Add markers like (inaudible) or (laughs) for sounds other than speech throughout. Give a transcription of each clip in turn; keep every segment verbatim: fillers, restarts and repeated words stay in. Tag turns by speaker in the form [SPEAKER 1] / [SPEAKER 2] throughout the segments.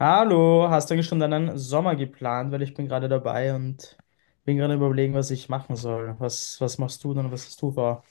[SPEAKER 1] Hallo, hast du eigentlich schon deinen Sommer geplant? Weil ich bin gerade dabei und bin gerade überlegen, was ich machen soll. Was, was machst du denn? Was hast du vor?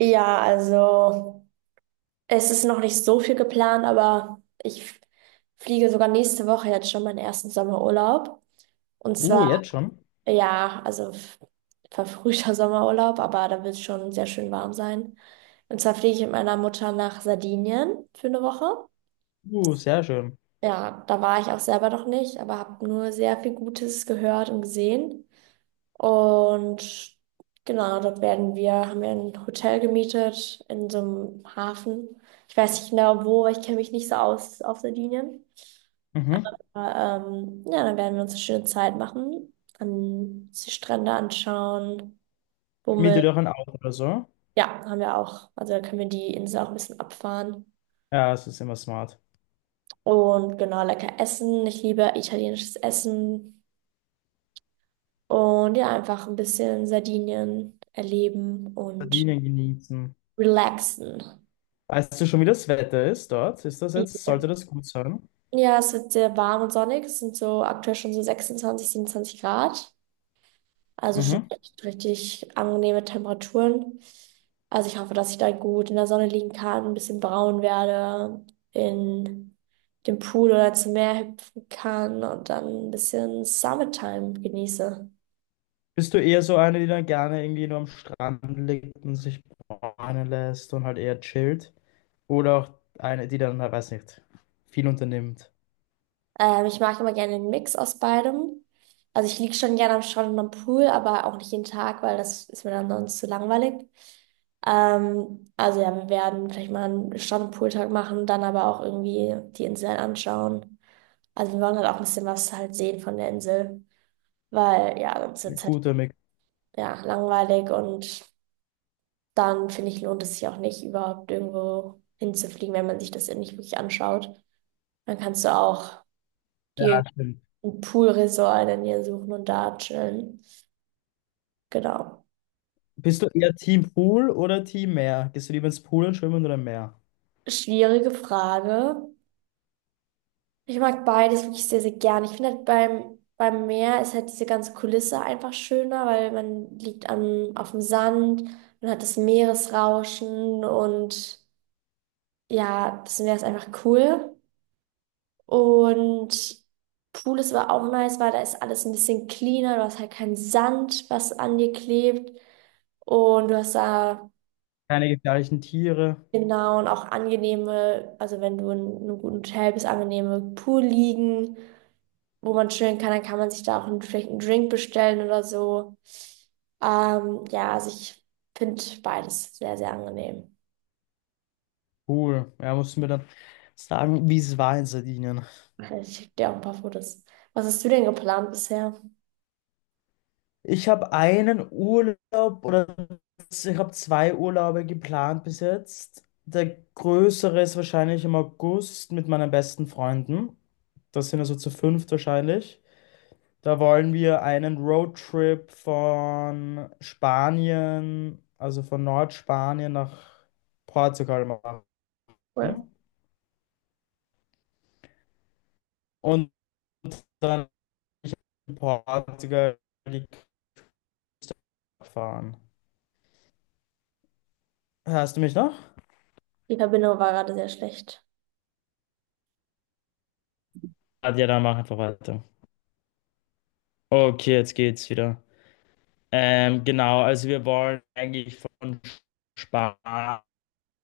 [SPEAKER 2] Ja, also es ist noch nicht so viel geplant, aber ich f- fliege sogar nächste Woche jetzt schon meinen ersten Sommerurlaub. Und
[SPEAKER 1] Uh,
[SPEAKER 2] zwar,
[SPEAKER 1] jetzt schon?
[SPEAKER 2] ja, also f- verfrühter (laughs) Sommerurlaub, aber da wird es schon sehr schön warm sein. Und zwar fliege ich mit meiner Mutter nach Sardinien für eine Woche.
[SPEAKER 1] Uh, sehr schön.
[SPEAKER 2] Ja, da war ich auch selber noch nicht, aber habe nur sehr viel Gutes gehört und gesehen. Und genau, dort werden wir, haben wir ein Hotel gemietet in so einem Hafen. Ich weiß nicht genau wo, weil ich kenne mich nicht so aus auf Sardinien.
[SPEAKER 1] Mhm.
[SPEAKER 2] Aber, ähm, ja, dann werden wir uns eine schöne Zeit machen, an die Strände anschauen, Bummel.
[SPEAKER 1] Miete dir auch ein Auto oder so?
[SPEAKER 2] Ja, haben wir auch. Also dann können wir die Insel auch ein bisschen abfahren.
[SPEAKER 1] Ja, es ist immer smart.
[SPEAKER 2] Und genau, lecker essen. Ich liebe italienisches Essen. Und ja, einfach ein bisschen Sardinien erleben und
[SPEAKER 1] Verdienen, genießen.
[SPEAKER 2] relaxen.
[SPEAKER 1] Weißt du schon, wie das Wetter ist dort? Ist das jetzt,
[SPEAKER 2] Ja.
[SPEAKER 1] sollte das gut sein?
[SPEAKER 2] Ja, es wird sehr warm und sonnig. Es sind so aktuell schon so sechsundzwanzig, siebenundzwanzig Grad. Also schon
[SPEAKER 1] Mhm.
[SPEAKER 2] echt richtig angenehme Temperaturen. Also ich hoffe, dass ich da gut in der Sonne liegen kann, ein bisschen braun werde, in dem Pool oder zum Meer hüpfen kann und dann ein bisschen Summertime genieße.
[SPEAKER 1] Bist du eher so eine, die dann gerne irgendwie nur am Strand liegt und sich bräunen lässt und halt eher chillt? Oder auch eine, die dann, na, weiß nicht, viel unternimmt?
[SPEAKER 2] Ähm, ich mag immer gerne den Mix aus beidem. Also ich liege schon gerne am Strand und am Pool, aber auch nicht jeden Tag, weil das ist mir dann sonst zu langweilig. Ähm, also ja, wir werden vielleicht mal einen Strand- und Pooltag machen, dann aber auch irgendwie die Insel anschauen. Also wir wollen halt auch ein bisschen was halt sehen von der Insel, weil ja, sonst wird es halt
[SPEAKER 1] Guter Mix.
[SPEAKER 2] ja, langweilig und dann finde ich, lohnt es sich auch nicht, überhaupt irgendwo hinzufliegen, wenn man sich das nicht wirklich anschaut. Dann kannst du auch dir
[SPEAKER 1] Stimmt.
[SPEAKER 2] ein Poolresort in der Nähe suchen und da chillen. Genau.
[SPEAKER 1] Bist du eher Team Pool oder Team Meer? Gehst du lieber ins Pool und schwimmen oder im Meer?
[SPEAKER 2] Schwierige Frage. Ich mag beides wirklich sehr, sehr gern. Ich finde halt beim, beim Meer ist halt diese ganze Kulisse einfach schöner, weil man liegt am, auf dem Sand, man hat das Meeresrauschen und ja, das Meer ist einfach cool. Und Pool ist aber auch nice, weil da ist alles ein bisschen cleaner, du hast halt keinen Sand, was an dir klebt. Und du hast da
[SPEAKER 1] Keine gefährlichen Tiere.
[SPEAKER 2] genau, und auch angenehme, also wenn du in einem guten Hotel bist, angenehme Poolliegen, wo man chillen kann, dann kann man sich da auch einen, vielleicht einen Drink bestellen oder so. Ähm, ja, also ich finde beides sehr, sehr angenehm.
[SPEAKER 1] Pool. Ja, musst du mir dann sagen, wie es war in Sardinien.
[SPEAKER 2] Ich schicke dir auch ein paar Fotos. Was hast du denn geplant bisher?
[SPEAKER 1] Ich habe einen Urlaub oder ich habe zwei Urlaube geplant bis jetzt. Der größere ist wahrscheinlich im August mit meinen besten Freunden. Das sind also zu fünft wahrscheinlich. Da wollen wir einen Roadtrip von Spanien, also von Nordspanien nach Portugal machen
[SPEAKER 2] Cool.
[SPEAKER 1] und dann in Portugal die Cup fahren. Hörst du mich noch?
[SPEAKER 2] Die Verbindung war gerade sehr schlecht.
[SPEAKER 1] Ah, ja, dann mach einfach weiter. Okay, jetzt geht's wieder. Ähm, genau, also wir wollen eigentlich von Spanien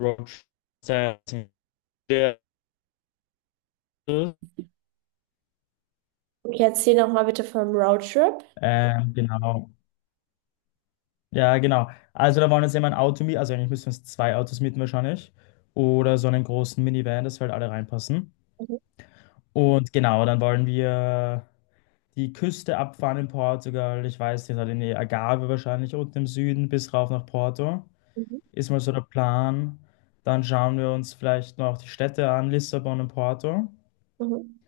[SPEAKER 1] Roadtrip.
[SPEAKER 2] Okay, erzähl noch mal bitte vom Roadtrip.
[SPEAKER 1] Ähm, genau. Ja, genau. Also da wollen jetzt immer ein Auto mieten, also eigentlich müssen wir uns zwei Autos mieten wahrscheinlich. Oder so einen großen Minivan, dass wir halt alle reinpassen.
[SPEAKER 2] Mhm,
[SPEAKER 1] Und genau, dann wollen wir die Küste abfahren in Portugal. Ich weiß nicht, halt in die Algarve wahrscheinlich unten im Süden bis rauf nach Porto.
[SPEAKER 2] mhm,
[SPEAKER 1] Ist mal so der Plan. Dann schauen wir uns vielleicht noch die Städte an, Lissabon und Porto.
[SPEAKER 2] mhm, mhm.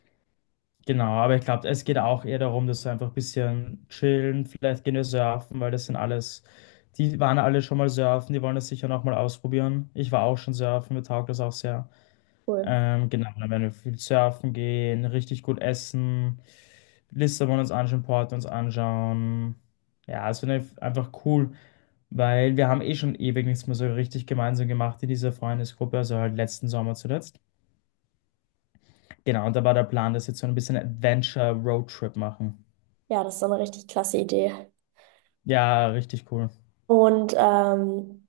[SPEAKER 1] Genau, aber ich glaube, es geht auch eher darum, dass wir einfach ein bisschen chillen, vielleicht gehen wir surfen, weil das sind alles, die waren alle schon mal surfen, die wollen das sicher noch mal ausprobieren. Ich war auch schon surfen, mir taugt das auch sehr.
[SPEAKER 2] Cool.
[SPEAKER 1] Ähm, genau, dann werden wir viel surfen gehen, richtig gut essen, Lissabon uns anschauen, Porto uns anschauen. Ja, es wird einfach cool, weil wir haben eh schon ewig nichts mehr so richtig gemeinsam gemacht in dieser Freundesgruppe, also halt letzten Sommer zuletzt. Genau, und da war der Plan, dass wir jetzt so ein bisschen Adventure-Roadtrip machen.
[SPEAKER 2] Ja, das ist doch eine richtig klasse Idee.
[SPEAKER 1] Ja, richtig cool.
[SPEAKER 2] Und ähm,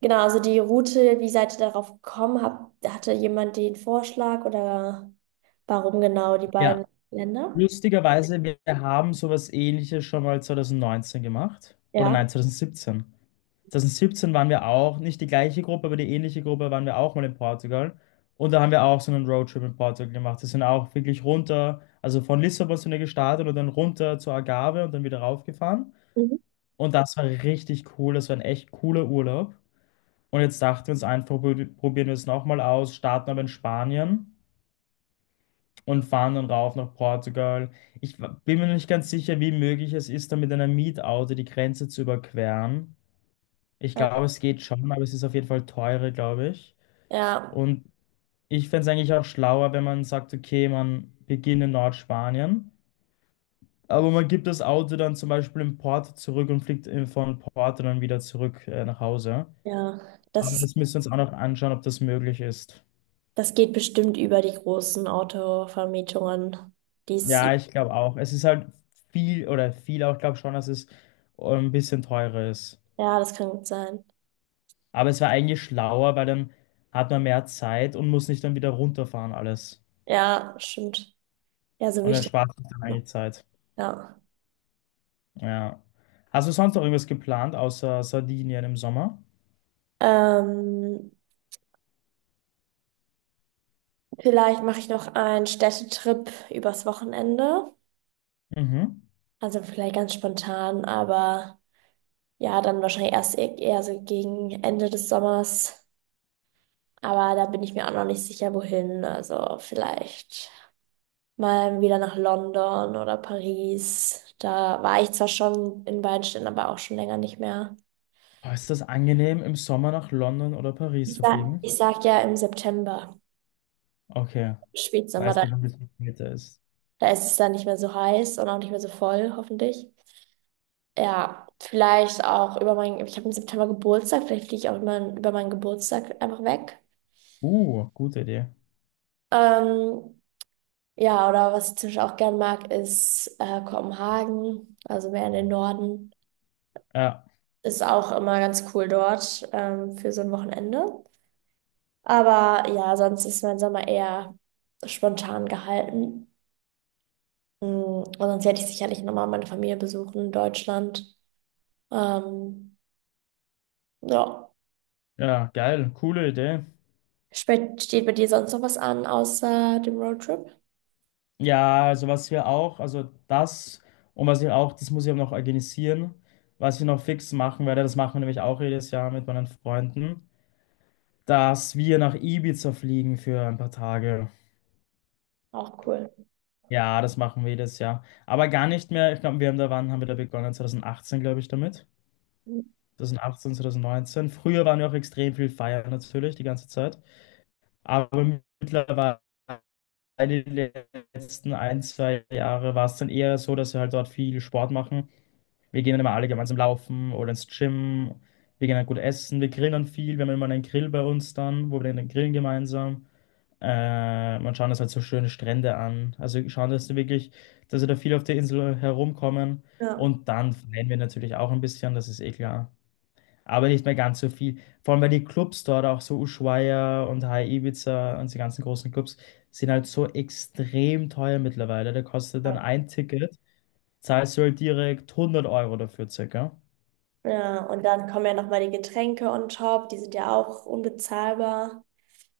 [SPEAKER 2] genau, also die Route, wie seid ihr darauf gekommen? Hab, hatte jemand den Vorschlag oder warum genau die beiden
[SPEAKER 1] Ja,
[SPEAKER 2] Länder?
[SPEAKER 1] lustigerweise, wir haben sowas Ähnliches schon mal zwanzig neunzehn gemacht. Oder
[SPEAKER 2] Ja.
[SPEAKER 1] nein, zwanzig siebzehn. zweitausendsiebzehn waren wir auch, nicht die gleiche Gruppe, aber die ähnliche Gruppe waren wir auch mal in Portugal. Und da haben wir auch so einen Roadtrip in Portugal gemacht. Wir sind auch wirklich runter, also von Lissabon sind wir gestartet und dann runter zur Algarve und dann wieder raufgefahren.
[SPEAKER 2] Mhm.
[SPEAKER 1] Und das war richtig cool. Das war ein echt cooler Urlaub. Und jetzt dachten wir uns einfach, probi- probieren wir es nochmal aus, starten aber in Spanien. Und fahren dann rauf nach Portugal. Ich wa- bin mir nicht ganz sicher, wie möglich es ist, da mit einem Mietauto die Grenze zu überqueren. Ich
[SPEAKER 2] Äh,
[SPEAKER 1] glaube, es geht schon, aber es ist auf jeden Fall teurer, glaube ich.
[SPEAKER 2] Ja,
[SPEAKER 1] Und ich fände es eigentlich auch schlauer, wenn man sagt, okay, man beginnt in Nordspanien, aber man gibt das Auto dann zum Beispiel in Porto zurück und fliegt in- von Porto dann wieder zurück, äh, nach Hause.
[SPEAKER 2] ja,
[SPEAKER 1] Aber
[SPEAKER 2] das,
[SPEAKER 1] das müssen wir uns auch noch anschauen, ob das möglich ist.
[SPEAKER 2] das geht bestimmt über die großen Autovermietungen. Dies,
[SPEAKER 1] Ja, ich glaube auch. Es ist halt viel oder viel auch, glaube schon, dass es ähm, ein bisschen teurer ist.
[SPEAKER 2] ja, das kann gut sein.
[SPEAKER 1] Aber es war eigentlich schlauer, weil dann hat man mehr Zeit und muss nicht dann wieder runterfahren alles.
[SPEAKER 2] Ja, stimmt. Ja, so will
[SPEAKER 1] Und
[SPEAKER 2] ich das
[SPEAKER 1] erspart sich dann
[SPEAKER 2] noch.
[SPEAKER 1] eigentlich Zeit.
[SPEAKER 2] Ja.
[SPEAKER 1] Ja. Hast du sonst noch irgendwas geplant, außer Sardinien im Sommer?
[SPEAKER 2] Ähm, Vielleicht mache ich noch einen Städtetrip übers Wochenende.
[SPEAKER 1] Mhm.
[SPEAKER 2] Also vielleicht ganz spontan, aber ja, dann wahrscheinlich erst e- eher so gegen Ende des Sommers. Aber da bin ich mir auch noch nicht sicher, wohin. Also vielleicht mal wieder nach London oder Paris. Da war ich zwar schon in beiden Städten, aber auch schon länger nicht mehr.
[SPEAKER 1] Boah, ist das angenehm, im Sommer nach London oder Paris
[SPEAKER 2] Ich
[SPEAKER 1] zu
[SPEAKER 2] sag,
[SPEAKER 1] fliegen?
[SPEAKER 2] ich sag ja im September,
[SPEAKER 1] Okay. Weil
[SPEAKER 2] Spätsommer,
[SPEAKER 1] es
[SPEAKER 2] da
[SPEAKER 1] dann ein bisschen später ist.
[SPEAKER 2] da ist es dann nicht mehr so heiß und auch nicht mehr so voll, hoffentlich. Ja, vielleicht auch über meinen, ich habe im September Geburtstag, vielleicht fliege ich auch immer über meinen Geburtstag einfach weg.
[SPEAKER 1] Uh, gute Idee.
[SPEAKER 2] Ähm, ja, oder was ich zum Beispiel auch gern mag, ist äh, Kopenhagen, also mehr in den Norden.
[SPEAKER 1] Ja,
[SPEAKER 2] Ist auch immer ganz cool dort ähm, für so ein Wochenende. Aber ja, sonst ist mein Sommer eher spontan gehalten. Mm, und sonst hätte ich sicherlich nochmal meine Familie besuchen in Deutschland. Ähm, ja.
[SPEAKER 1] ja, geil, coole Idee.
[SPEAKER 2] Spe- Steht bei dir sonst noch was an, außer dem Roadtrip?
[SPEAKER 1] Ja, also was wir auch, also das und was ich auch, das muss ich auch noch organisieren, was ich noch fix machen werde, das machen wir nämlich auch jedes Jahr mit meinen Freunden, dass wir nach Ibiza fliegen für ein paar Tage.
[SPEAKER 2] Auch cool.
[SPEAKER 1] Ja, das machen wir jedes Jahr. Aber gar nicht mehr, ich glaube, wir haben da, wann haben wir da begonnen? zwanzig achtzehn, glaube ich, damit. zwanzig achtzehn, zwanzig neunzehn. Früher waren wir auch extrem viel feiern natürlich, die ganze Zeit. Aber mittlerweile, die letzten ein, zwei Jahre, war es dann eher so, dass wir halt dort viel Sport machen. Wir gehen dann immer alle gemeinsam laufen oder ins Gym. Wir gehen dann gut essen. Wir grillen viel. Wir haben immer einen Grill bei uns dann, wo wir dann grillen gemeinsam. Äh, man schaut uns halt so schöne Strände an. Also wir schauen, dass wir wirklich, dass wir da viel auf der Insel herumkommen.
[SPEAKER 2] Ja.
[SPEAKER 1] Und dann feiern wir natürlich auch ein bisschen, das ist eh klar. Aber nicht mehr ganz so viel. Vor allem, weil die Clubs dort, auch so Ushuaia und High Ibiza und die ganzen großen Clubs, sind halt so extrem teuer mittlerweile. Da kostet dann
[SPEAKER 2] Ja,
[SPEAKER 1] ein Ticket, zahlst du halt direkt hundert Euro dafür circa.
[SPEAKER 2] ja, und dann kommen ja nochmal die Getränke on top, die sind ja auch unbezahlbar.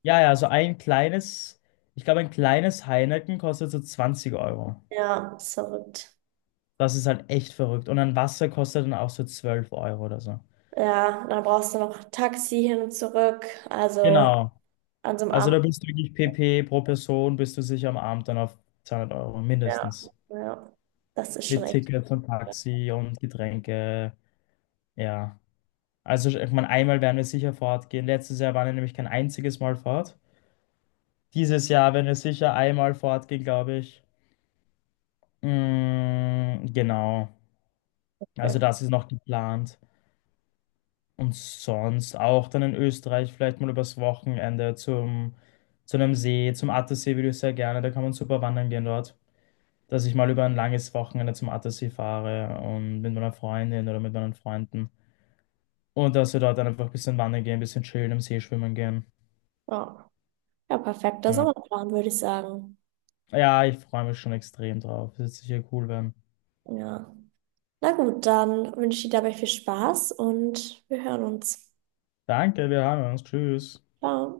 [SPEAKER 1] Ja, ja, so ein kleines, ich glaube, ein kleines Heineken kostet so zwanzig Euro.
[SPEAKER 2] Ja, ist verrückt.
[SPEAKER 1] Das ist halt echt verrückt. Und ein Wasser kostet dann auch so zwölf Euro oder so.
[SPEAKER 2] Ja, dann brauchst du noch Taxi hin und zurück. Also
[SPEAKER 1] Genau.
[SPEAKER 2] an so einem
[SPEAKER 1] Also
[SPEAKER 2] Abend,
[SPEAKER 1] da bist du wirklich PP pro Person, bist du sicher am Abend dann auf zweihundert Euro
[SPEAKER 2] ja,
[SPEAKER 1] mindestens.
[SPEAKER 2] ja, das ist schon
[SPEAKER 1] Mit
[SPEAKER 2] echt.
[SPEAKER 1] Tickets und Taxi und Getränke. Ja. Also ich meine, einmal werden wir sicher fortgehen. Letztes Jahr waren wir nämlich kein einziges Mal fort. Dieses Jahr werden wir sicher einmal fortgehen, glaube ich. Mm, genau. Also
[SPEAKER 2] Ja.
[SPEAKER 1] das ist noch geplant. Und sonst auch dann in Österreich vielleicht mal übers Wochenende zum, zu einem See, zum Attersee würde ich sehr gerne. Da kann man super wandern gehen dort. Dass ich mal über ein langes Wochenende zum Attersee fahre und mit meiner Freundin oder mit meinen Freunden. Und dass wir dort dann einfach ein bisschen wandern gehen, ein bisschen chillen, im See schwimmen gehen.
[SPEAKER 2] Ja. Ja, perfekter
[SPEAKER 1] Ja,
[SPEAKER 2] Sommerplan, würde ich sagen.
[SPEAKER 1] ja ich freue mich schon extrem drauf. Es wird sicher cool werden.
[SPEAKER 2] Ja. Na gut, dann wünsche ich dir dabei viel Spaß und wir hören uns.
[SPEAKER 1] Danke, wir haben uns. Tschüss.
[SPEAKER 2] Ciao.